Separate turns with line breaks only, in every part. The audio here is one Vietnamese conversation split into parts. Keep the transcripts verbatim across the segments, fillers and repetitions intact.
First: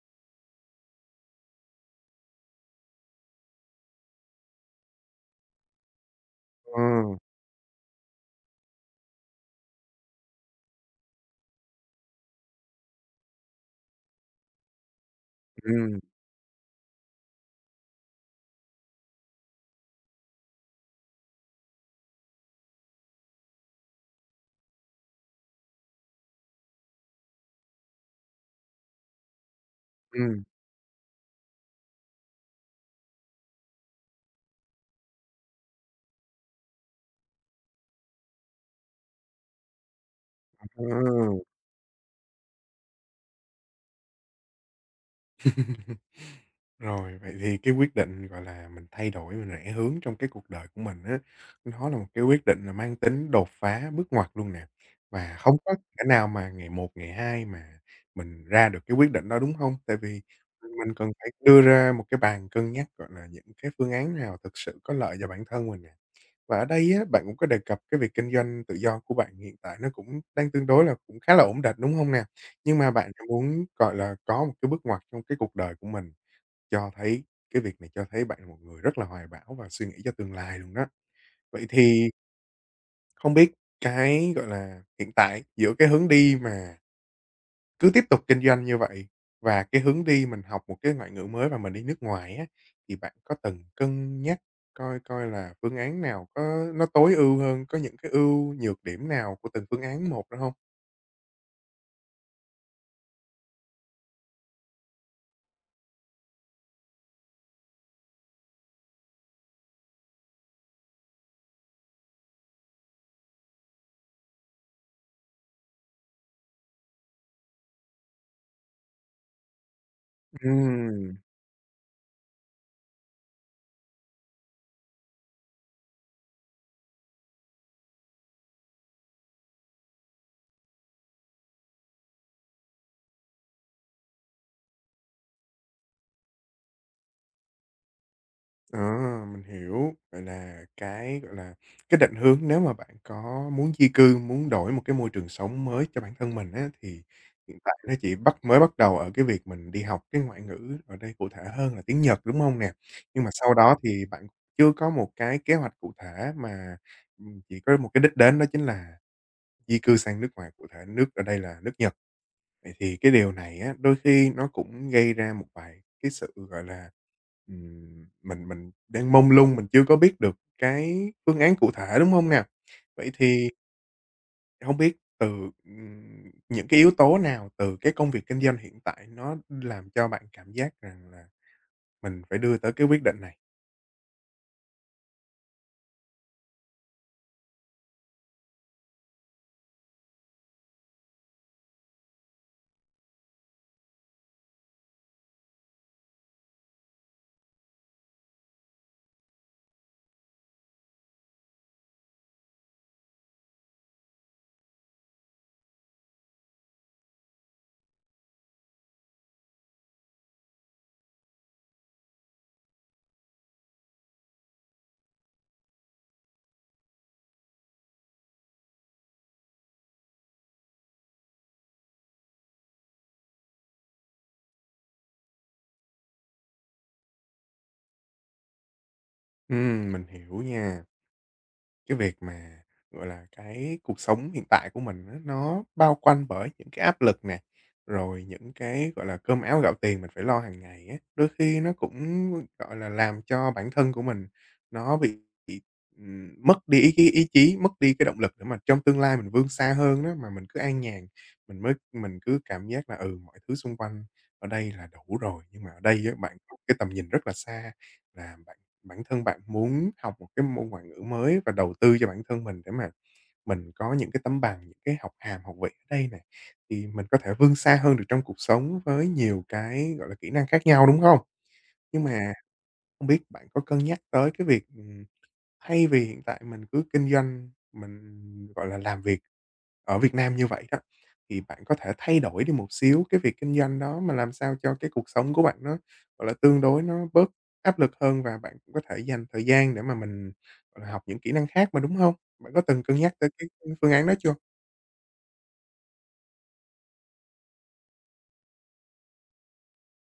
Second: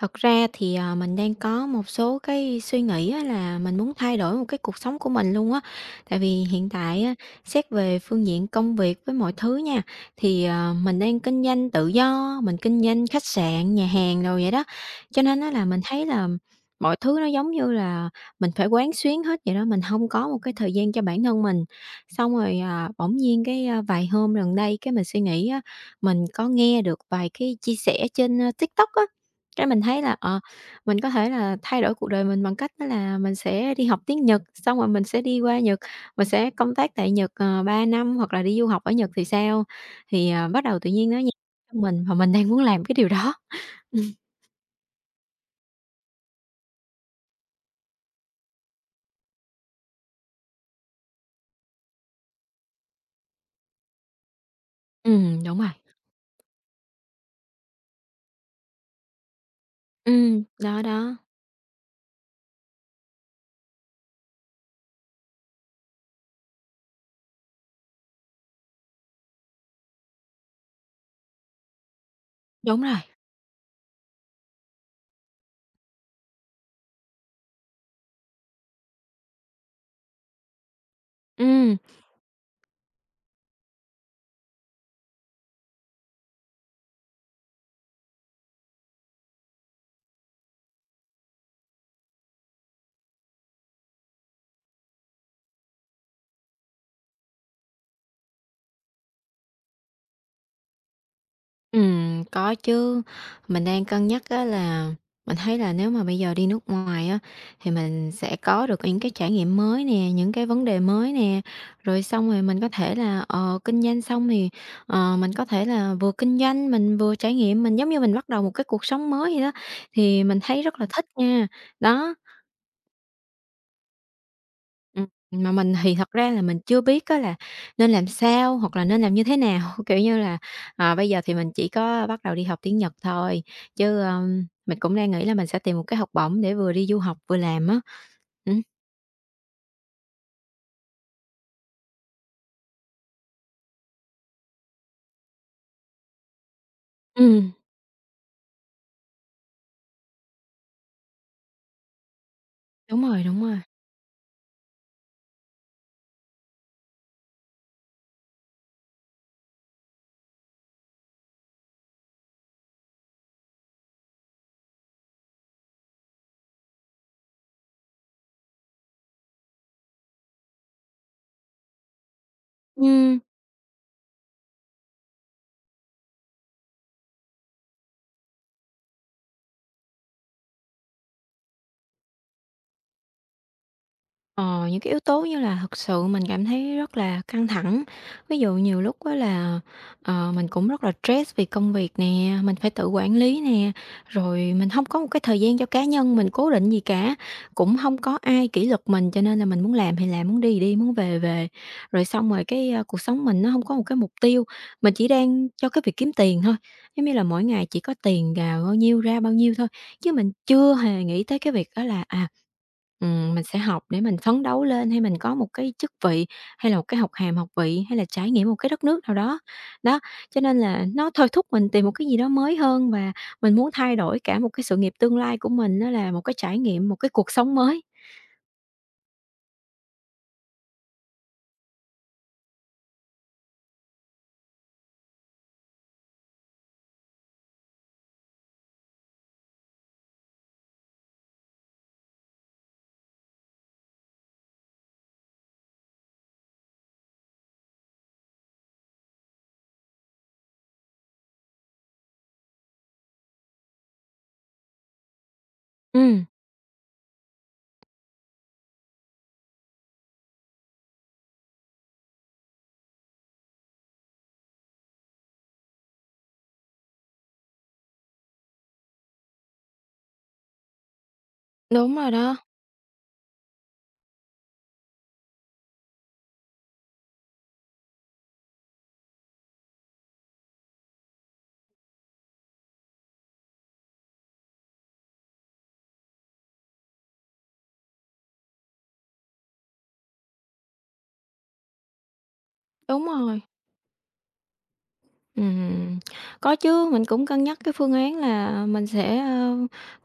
Thật ra thì, à, mình đang có một số cái suy nghĩ á là mình muốn thay đổi một cái cuộc sống của mình luôn á. Tại vì hiện
Ờ,
tại á, xét về phương diện công việc với mọi thứ nha, thì, ờ, mình đang kinh doanh tự do, mình kinh doanh khách sạn, nhà hàng rồi vậy đó. Cho nên á là mình
ừm,
thấy là mọi thứ nó giống như là mình phải quán xuyến hết vậy đó, mình không có một cái thời gian cho bản thân mình. Xong rồi, à, bỗng nhiên cái, a, vài hôm gần đây cái mình suy nghĩ á, mình có nghe được vài cái chia sẻ trên, a, TikTok á, cái mình thấy là, ờ,
ừm,
mình có thể là thay đổi cuộc đời mình bằng cách đó là mình sẽ đi học tiếng Nhật, xong rồi mình sẽ đi qua Nhật, mình sẽ công tác tại Nhật, ờ, ba năm hoặc là đi du học ở Nhật thì sao? Thì, ờ, bắt đầu
ờ.
tự nhiên nó nhẹ trong mình và mình đang muốn làm cái điều đó. Ừm,
Rồi, vậy thì cái quyết định, gọi là, mình thay đổi, mình rẽ hướng trong cái cuộc đời của mình á, nó là một cái quyết định là mang tính đột phá, bước ngoặt luôn nè. Và
ừm,
không
đúng rồi.
có thể nào mà ngày một, ngày hai mà mình ra được cái quyết định đó, đúng không? Tại vì
Ừm, đó,
mình cần
đó,
phải đưa ra một cái bàn cân nhắc, gọi là, những cái phương án nào thực sự có lợi cho bản thân mình nè. Và ở đây á, bạn cũng có đề cập cái việc kinh doanh tự do của bạn hiện tại nó cũng đang tương đối là cũng khá là ổn định, đúng không nè? Nhưng
đúng
mà
rồi.
bạn muốn, gọi là, có một cái bước ngoặt trong cái cuộc đời của mình, cho thấy cái việc này cho thấy bạn là một người rất là hoài bão và suy nghĩ cho tương lai luôn đó. Vậy
Ừm.
thì không biết cái, gọi là, hiện tại giữa cái hướng đi mà cứ tiếp tục kinh doanh như vậy và cái hướng đi mình học một cái ngoại ngữ mới và mình đi nước ngoài á, thì bạn có từng cân nhắc coi coi là phương án nào có nó tối ưu hơn, có những cái ưu nhược điểm nào của từng phương án một đó không?
Ừm, có chứ. Mình đang cân nhắc á là mình thấy là nếu mà bây giờ đi nước ngoài á, thì mình sẽ có được những cái trải nghiệm mới nè, những cái vấn đề mới nè. Rồi xong rồi mình có thể là, ờ, kinh doanh xong thì, ờ, mình có thể là vừa kinh doanh, mình vừa trải nghiệm, mình giống như mình bắt đầu một cái cuộc sống mới vậy đó, thì mình thấy rất là thích
Ừm.
nha. Đó, Ừm, mà mình thì thật ra là mình chưa biết á là nên làm sao hoặc là nên làm như thế nào. Kiểu như là, ờ, bây giờ thì mình chỉ có bắt đầu đi học tiếng Nhật thôi, chứ, ờm, mình cũng đang nghĩ là mình sẽ tìm một cái học bổng để vừa đi du học vừa làm á. Ừm.
Ờ, mình hiểu. Vậy là cái, gọi là, cái định hướng nếu mà bạn có muốn di cư, muốn đổi một cái môi trường sống mới cho bản thân mình á, thì
Ừm.
hiện tại nó chỉ bắt mới bắt đầu ở cái việc mình đi học cái ngoại ngữ, ở đây cụ thể hơn là tiếng Nhật, đúng không nè?
Đúng rồi,
Nhưng mà
đúng
sau
rồi.
đó thì bạn chưa có một cái kế hoạch cụ thể mà, ừm, chỉ có một cái đích đến đó chính là di cư sang nước ngoài, cụ thể nước ở đây là nước Nhật. Vậy thì cái điều này á, đôi khi nó cũng gây ra một vài cái sự, gọi là, ừm, mình mình đang mông lung, mình chưa có biết được cái phương án cụ thể, đúng không nào? Vậy
Ừm.
thì không biết từ, ừm, những cái yếu tố nào từ cái công việc kinh doanh hiện tại nó làm cho bạn cảm giác rằng là mình phải đưa tới cái quyết định này?
Ờ, những cái yếu tố như là thực sự mình cảm thấy rất là căng thẳng. Ví dụ nhiều lúc á là, ờ, mình cũng rất là stress vì công việc nè, mình phải tự quản lý nè, rồi mình không có một cái thời gian cho cá nhân mình cố định gì cả, cũng không có ai kỷ luật mình, cho nên là mình muốn làm thì làm, muốn đi thì đi, muốn về thì về. Rồi xong rồi cái, a, cuộc sống mình nó không có một cái mục tiêu, mình chỉ đang cho cái việc kiếm tiền thôi, giống như là mỗi ngày chỉ có tiền vào bao nhiêu ra bao nhiêu thôi, chứ mình chưa hề nghĩ tới cái việc đó là, à Ừm, mình sẽ học để mình phấn đấu lên, hay mình có một cái chức vị, hay là một cái học hàm, học vị, hay là trải nghiệm một cái đất nước nào đó. Đó, cho nên là nó thôi thúc mình tìm một cái gì đó mới hơn và mình muốn thay đổi cả một cái sự nghiệp tương lai của mình, nó là một cái trải nghiệm, một cái cuộc sống mới.
Ừm, mình hiểu nha. Cái việc mà, gọi là, cái cuộc sống hiện tại của mình á, nó bao quanh bởi những cái áp lực nè, rồi những cái, gọi là, cơm áo gạo tiền mình phải lo hàng ngày á, đôi khi nó cũng, gọi là, làm cho bản thân của mình nó bị bị, ừm, mất đi cái ý chí, mất đi cái động lực để mà trong tương lai mình vươn xa hơn đó, mà mình cứ an nhàn, mình mới mình cứ cảm giác là, ừ, mọi thứ xung quanh ở đây là đủ rồi. Nhưng mà ở đây á,
Ừm,
bạn có cái tầm nhìn rất là xa, là bạn Bản thân bạn muốn học một cái môn ngoại ngữ mới và đầu tư cho bản thân mình để mà mình có những cái tấm bằng, những cái học hàm, học vị ở đây này thì mình có thể vươn xa hơn được trong cuộc sống với nhiều cái, gọi là, kỹ năng khác nhau, đúng không?
đúng
Nhưng
rồi
mà
đó,
không biết bạn có cân nhắc tới cái việc, ừm, thay vì hiện tại mình cứ kinh doanh, mình, gọi là, làm việc ở Việt Nam như vậy đó, thì bạn có thể thay đổi đi một xíu cái việc kinh doanh đó mà làm sao cho cái cuộc sống của bạn nó, gọi là, tương đối nó bớt áp lực hơn và bạn cũng có thể dành thời gian để mà mình, gọi là, học những kỹ năng khác mà, đúng không? Bạn có từng cân
đúng
nhắc tới
rồi.
cái phương án đó chưa?
Ừm, có chứ, mình cũng cân nhắc cái phương án là mình sẽ, ơ,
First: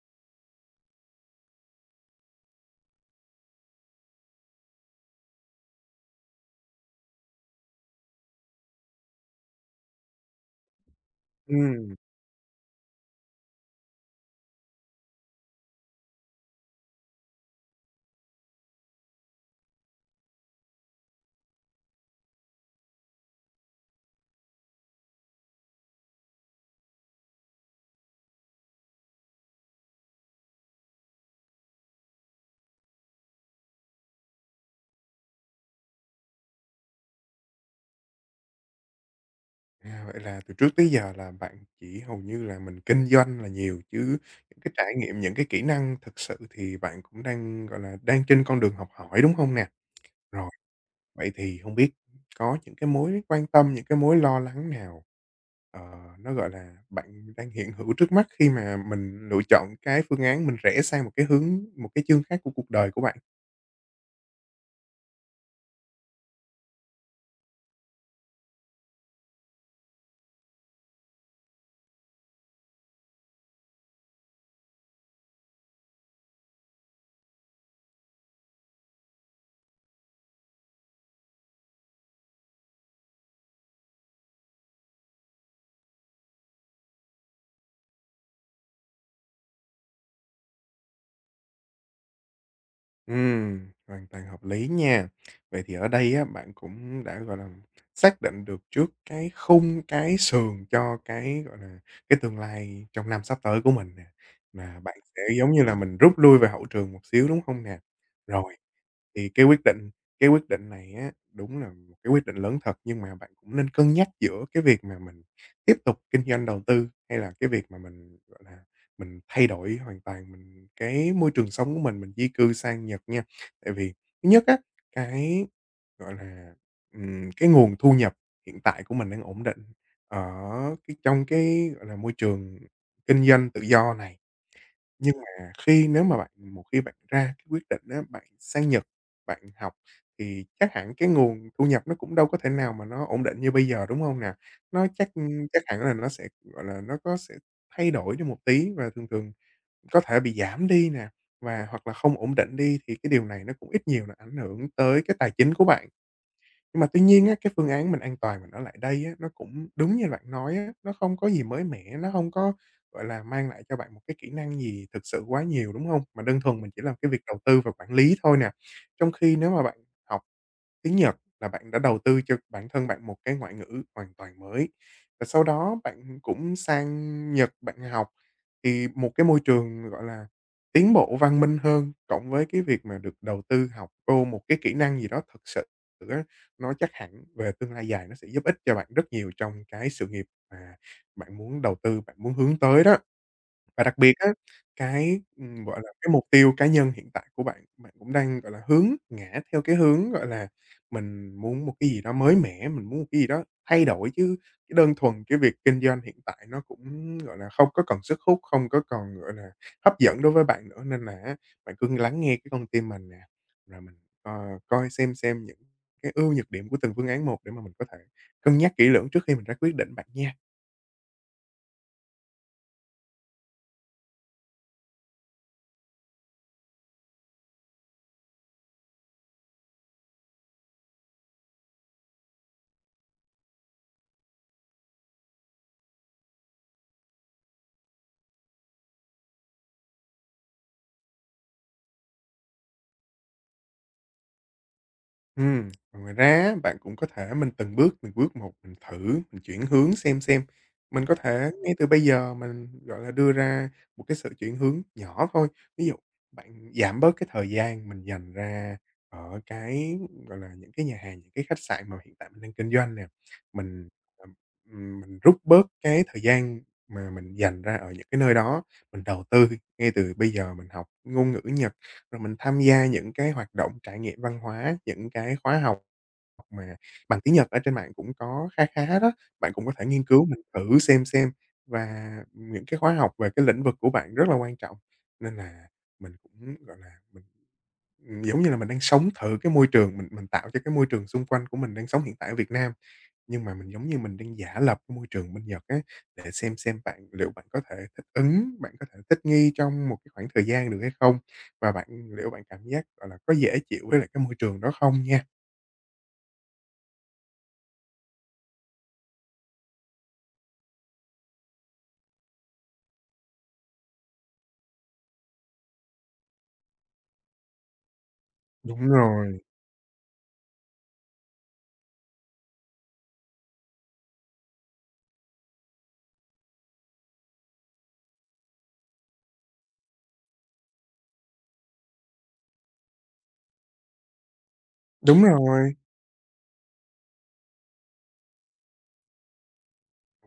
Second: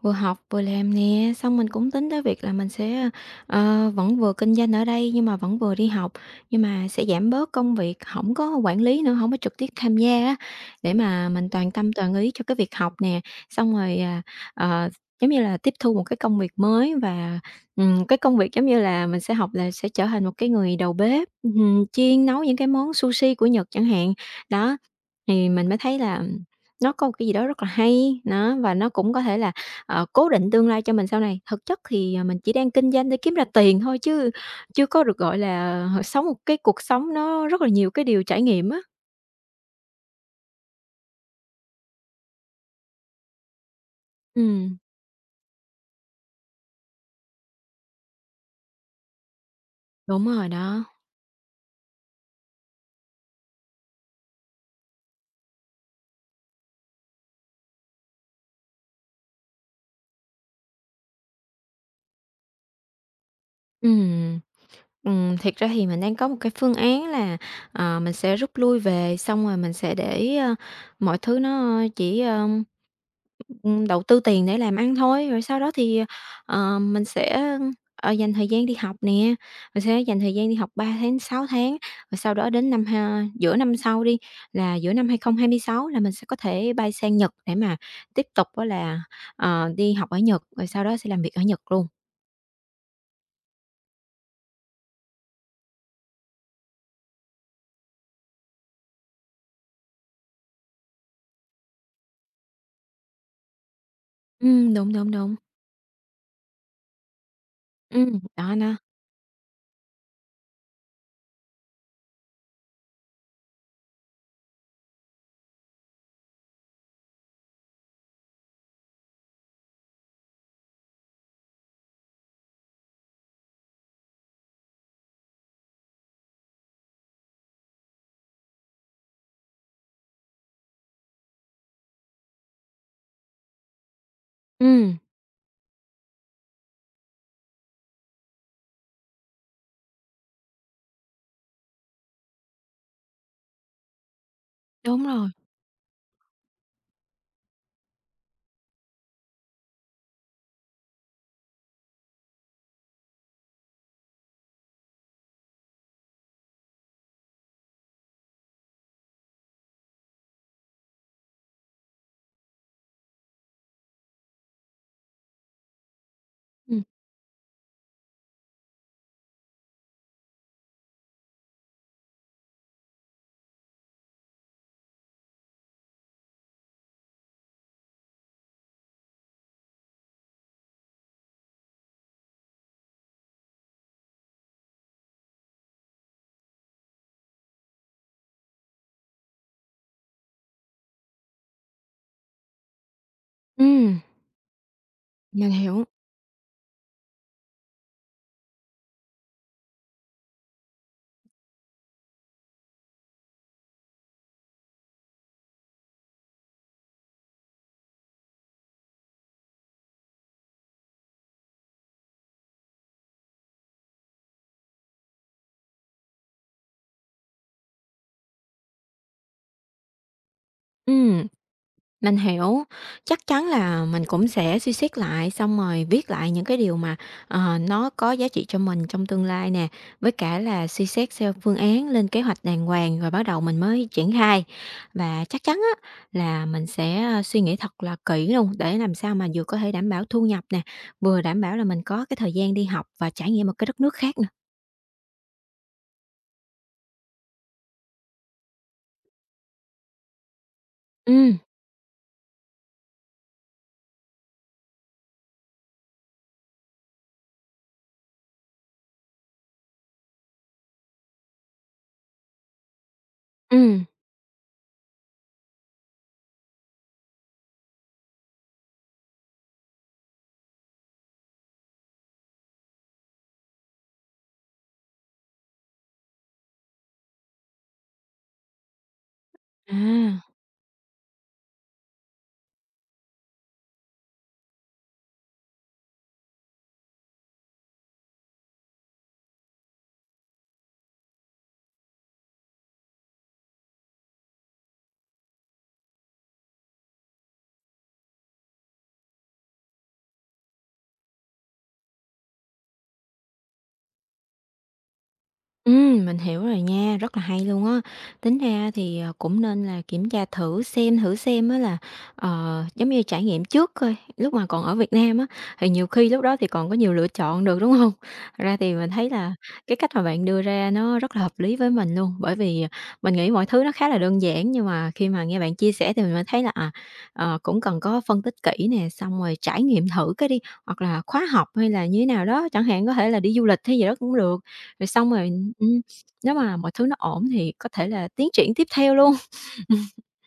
vừa học vừa làm nè, xong mình cũng tính tới việc là mình sẽ, ờ, vẫn vừa kinh doanh ở đây nhưng mà vẫn vừa đi học, nhưng mà sẽ giảm bớt công việc không có quản lý nữa, không có trực tiếp tham gia á, để mà mình toàn tâm
Ừm,
toàn ý cho cái việc học nè. Xong rồi, à, ờ, giống như là, tiếp thu một cái công việc mới và, ừm, cái công việc giống như là mình sẽ học là sẽ trở thành một cái người đầu bếp, ừm, chiên nấu những cái món sushi của Nhật chẳng hạn. Đó, thì mình mới thấy là nó có một cái gì đó rất là hay, nó, và nó cũng có thể là, ờ, cố định tương lai cho mình sau này. Thực chất thì, à, mình chỉ đang kinh doanh để kiếm ra tiền thôi chứ chưa có được, gọi là, sống một cái cuộc sống nó rất là nhiều cái điều trải nghiệm á.
à, vậy là từ trước tới giờ là bạn chỉ hầu như là mình kinh doanh là nhiều chứ những cái
Ừm,
trải nghiệm, những cái kỹ năng thực sự thì bạn cũng đang, gọi là, đang trên con đường học hỏi, đúng không nè?
đúng rồi
Rồi,
đó.
vậy thì không biết có những cái mối quan tâm, những cái mối lo lắng nào, ờ, nó, gọi là, bạn đang hiện hữu trước mắt khi mà mình lựa chọn cái phương án mình rẽ sang một cái hướng một cái chương khác của cuộc đời của bạn?
Ừm. Ừm, thiệt ra thì mình đang có một cái phương án là, ờ, mình sẽ rút lui về, xong rồi mình sẽ để, ơ, mọi thứ nó chỉ, Ừm, đầu tư tiền để làm ăn thôi, rồi sau đó thì, ờ, mình sẽ, ờ, dành thời gian đi học nè, mình sẽ dành thời gian đi học ba tháng, sáu tháng, rồi sau đó đến năm ha giữa năm sau đi, là giữa năm hai không hai sáu là mình sẽ có thể bay sang Nhật để mà tiếp tục á là, ờ, đi học ở Nhật, rồi sau đó sẽ làm việc ở Nhật luôn.
Ừm, hoàn toàn hợp lý nha. Vậy thì ở đây á, bạn cũng đã, gọi là, xác định được trước cái khung, cái sườn cho cái, gọi là, cái tương lai trong năm sắp tới của mình nè,
Ừm,
mà
đúng,
bạn
đúng,
sẽ,
đúng.
giống như là, mình rút lui về hậu trường một xíu, đúng không nè?
Ừm, đó
Rồi.
nó.
Thì cái quyết định cái quyết định này á, đúng là một cái quyết định lớn thật, nhưng mà bạn cũng nên cân nhắc giữa cái việc mà mình tiếp tục kinh doanh đầu tư hay là cái việc mà mình, gọi là, mình thay đổi hoàn toàn mình cái môi trường sống của mình, mình di cư sang Nhật nha. Tại vì thứ nhất á, cái, gọi là, ừm, cái nguồn thu nhập hiện tại của mình đang ổn định ở cái trong cái, gọi là, môi trường kinh doanh tự do này.
Ừm,
Nhưng mà khi nếu mà bạn một khi bạn ra cái quyết định á, bạn sang Nhật, bạn học thì chắc hẳn cái nguồn thu nhập nó cũng đâu có thể nào mà nó ổn định như bây giờ, đúng hông nè? Nó
đúng
chắc,
rồi.
chắc hẳn là nó sẽ, gọi là, nó có sẽ thay đổi đi một tí và thường thường có thể bị giảm đi nè, và hoặc là không ổn định đi thì cái điều này nó cũng ít nhiều là ảnh hưởng tới cái tài chính của bạn. Nhưng mà tuy nhiên á, cái phương án mình an toàn mình ở lại đây á, nó cũng đúng như bạn nói á, nó không có gì mới mẻ, nó không có, gọi là, mang lại cho bạn một cái kỹ năng gì thực sự quá nhiều, đúng không? Mà đơn thuần mình chỉ
Ừm,
làm cái việc đầu tư và quản lý thôi nè. Trong khi nếu mà bạn học tiếng Nhật là bạn đã đầu tư cho bản thân bạn một cái ngoại ngữ hoàn toàn mới. Và sau đó bạn cũng sang Nhật bạn học, thì một cái môi trường, gọi là, tiến bộ văn minh hơn, cộng với cái việc mà được đầu tư học vô một cái kỹ năng gì đó thực sự á, nó chắc hẳn về tương lai dài nó sẽ giúp ích cho bạn rất nhiều trong cái sự nghiệp mà bạn muốn đầu tư, bạn muốn hướng tới đó. Và đặc
ừm,
biệt á, cái,
mình
ừm, gọi
hiểu.
là, cái mục tiêu cá nhân hiện tại của bạn, bạn cũng đang, gọi là, hướng ngã theo cái hướng, gọi là, mình muốn một cái gì đó mới mẻ, mình muốn một cái gì đó thay đổi chứ cái đơn thuần cái việc kinh doanh hiện tại nó cũng, gọi là, không có còn sức hút, không có còn, gọi là, hấp dẫn đối với bạn nữa. Nên là á, bạn cứ lắng nghe cái con tim mình nè, rồi mình, ờ, coi xem xem những cái ưu nhược điểm của từng phương án một để mà mình có thể cân nhắc kỹ lưỡng trước khi mình ra quyết định bạn nha.
Ừm. Mình hiểu, chắc chắn là mình cũng sẽ suy xét lại, xong rồi viết lại những cái điều mà, ờ, nó có giá trị cho mình trong tương lai nè, với cả là suy xét theo phương án, lên kế hoạch đàng hoàng rồi bắt đầu mình mới triển khai. Và chắc chắn á là mình sẽ, a, suy nghĩ thật là kỹ luôn, để làm sao mà vừa có thể đảm bảo thu nhập nè, vừa đảm bảo là mình có cái thời gian đi học và trải nghiệm một cái đất nước khác nè.
Ừm, còn ngoài ra á, bạn cũng có thể mình từng bước, từng bước một mình thử, mình chuyển hướng xem xem. Mình có
Ừm,
thể ngay từ bây giờ mình, gọi là, đưa ra một cái sự chuyển hướng nhỏ thôi. Ví dụ bạn giảm bớt cái thời gian mình dành ra ở cái, gọi là, những cái nhà hàng, những cái khách sạn mà hiện tại mình đang kinh doanh nè.
ừm,
Mình, ừm, mình rút bớt cái thời gian mà mình dành ra ở những cái nơi đó, mình đầu tư ngay từ bây giờ mình học ngôn ngữ Nhật rồi mình tham gia những cái hoạt động trải nghiệm văn hóa, những cái khóa học mà bằng tiếng Nhật ở trên mạng cũng có khá khá đó, bạn cũng có
à.
thể nghiên cứu mình thử xem xem. Và những cái khóa học về cái lĩnh vực của bạn rất là quan trọng, nên là mình cũng, gọi là, mình, giống như là mình đang sống thử cái môi trường, mình mình tạo cho cái môi trường xung quanh của mình đang sống hiện tại ở Việt Nam. Nhưng mà mình giống như mình đang giả lập cái môi trường bên Nhật á, để xem xem bạn liệu bạn có thể thích ứng, bạn có thể thích nghi trong một cái khoảng thời gian được hay không? Và bạn liệu bạn cảm giác, gọi là, có dễ chịu với lại cái môi trường đó không nha?
Ừm, mình hiểu rồi nha, rất là hay luôn á. Tính ra thì, ờ, cũng nên là kiểm tra thử xem thử xem á là, ờ, giống như trải nghiệm trước coi, lúc mà còn ở Việt Nam á, thì nhiều khi lúc đó thì còn có nhiều lựa chọn được, đúng không? Thật ra thì
Đúng
mình thấy là
rồi,
cái cách mà bạn đưa ra nó rất là hợp lý với mình luôn, bởi vì, à, mình nghĩ mọi thứ nó khá là đơn giản nhưng mà khi mà nghe bạn chia sẻ thì mình mới thấy là, à, ờ, cũng cần có phân tích kỹ nè, xong rồi trải nghiệm thử cái đi, hoặc là khóa học hay là như thế nào đó, chẳng hạn có thể là đi du lịch hay gì đó cũng được. Rồi xong
đúng
rồi
rồi.
ừm, nếu mà mọi thứ nó ổn thì có thể là tiến triển tiếp theo luôn.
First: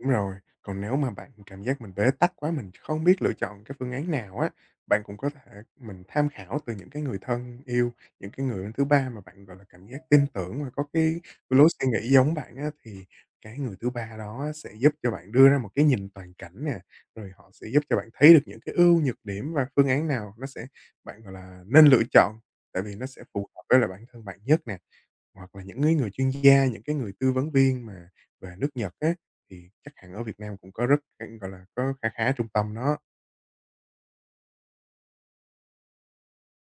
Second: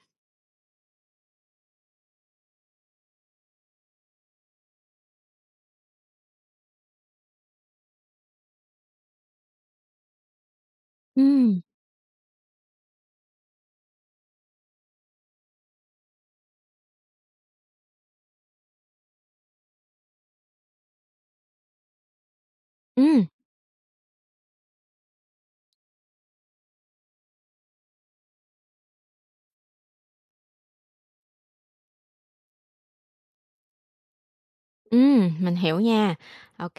Đúng rồi, còn nếu mà bạn cảm giác mình bế tắc quá, mình không biết lựa chọn cái phương án nào á, bạn cũng có thể mình tham khảo từ những cái người thân yêu, những cái người thứ ba mà bạn, gọi là, cảm giác tin tưởng và có cái cái
Ừm,
lối suy nghĩ giống bạn á, thì cái người thứ ba đó sẽ giúp cho bạn đưa ra một cái nhìn toàn cảnh nè, rồi họ sẽ giúp cho bạn thấy được những cái ưu nhược điểm và phương án nào nó sẽ bạn, gọi là, nên lựa chọn, tại vì nó sẽ
ừm.
phù hợp với lại bản thân bạn nhất nè. Hoặc là những cái người chuyên gia, những cái người tư vấn viên mà về nước Nhật á, thì chắc hẳn ở Việt Nam cũng có rất gọi là, có khá khá trung tâm đó.
Ừm, mình hiểu nha. OK,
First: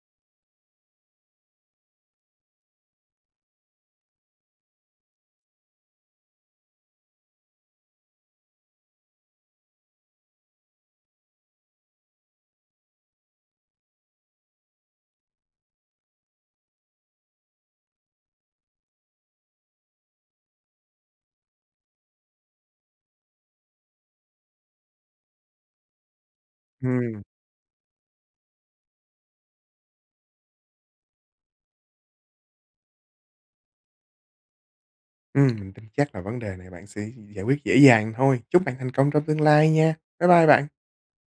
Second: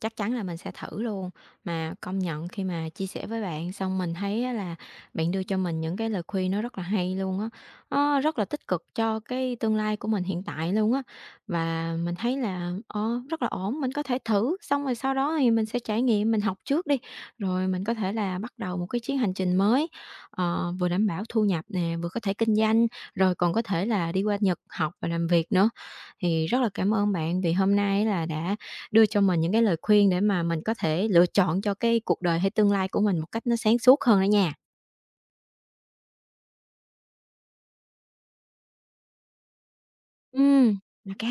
chắc chắn là mình sẽ thử luôn. Mà công nhận khi mà chia sẻ với bạn xong mình thấy á là bạn đưa cho mình những cái lời khuyên nó rất là hay luôn á, nó rất là tích cực cho cái tương lai của mình hiện tại luôn á. Và mình thấy là, ờ, rất là ổn, mình có thể thử, xong rồi sau đó thì mình sẽ trải nghiệm, mình học trước đi, rồi mình có thể là bắt đầu một cái chuyến hành trình mới, ờ, vừa đảm bảo thu nhập nè, vừa có thể kinh doanh, rồi còn có thể là đi qua Nhật học và làm việc nữa. Thì rất là cảm ơn
Ừm,
bạn vì hôm nay á là đã đưa cho mình những cái lời khuyên để mà mình có thể lựa chọn cho cái cuộc đời hay tương lai của mình một cách nó sáng suốt hơn đó nha.
ừm, mình tin chắc là vấn đề này bạn sẽ giải quyết dễ dàng thôi. Chúc bạn thành công trong tương lai nha. Bye
Ừ.
bye bạn.
OK.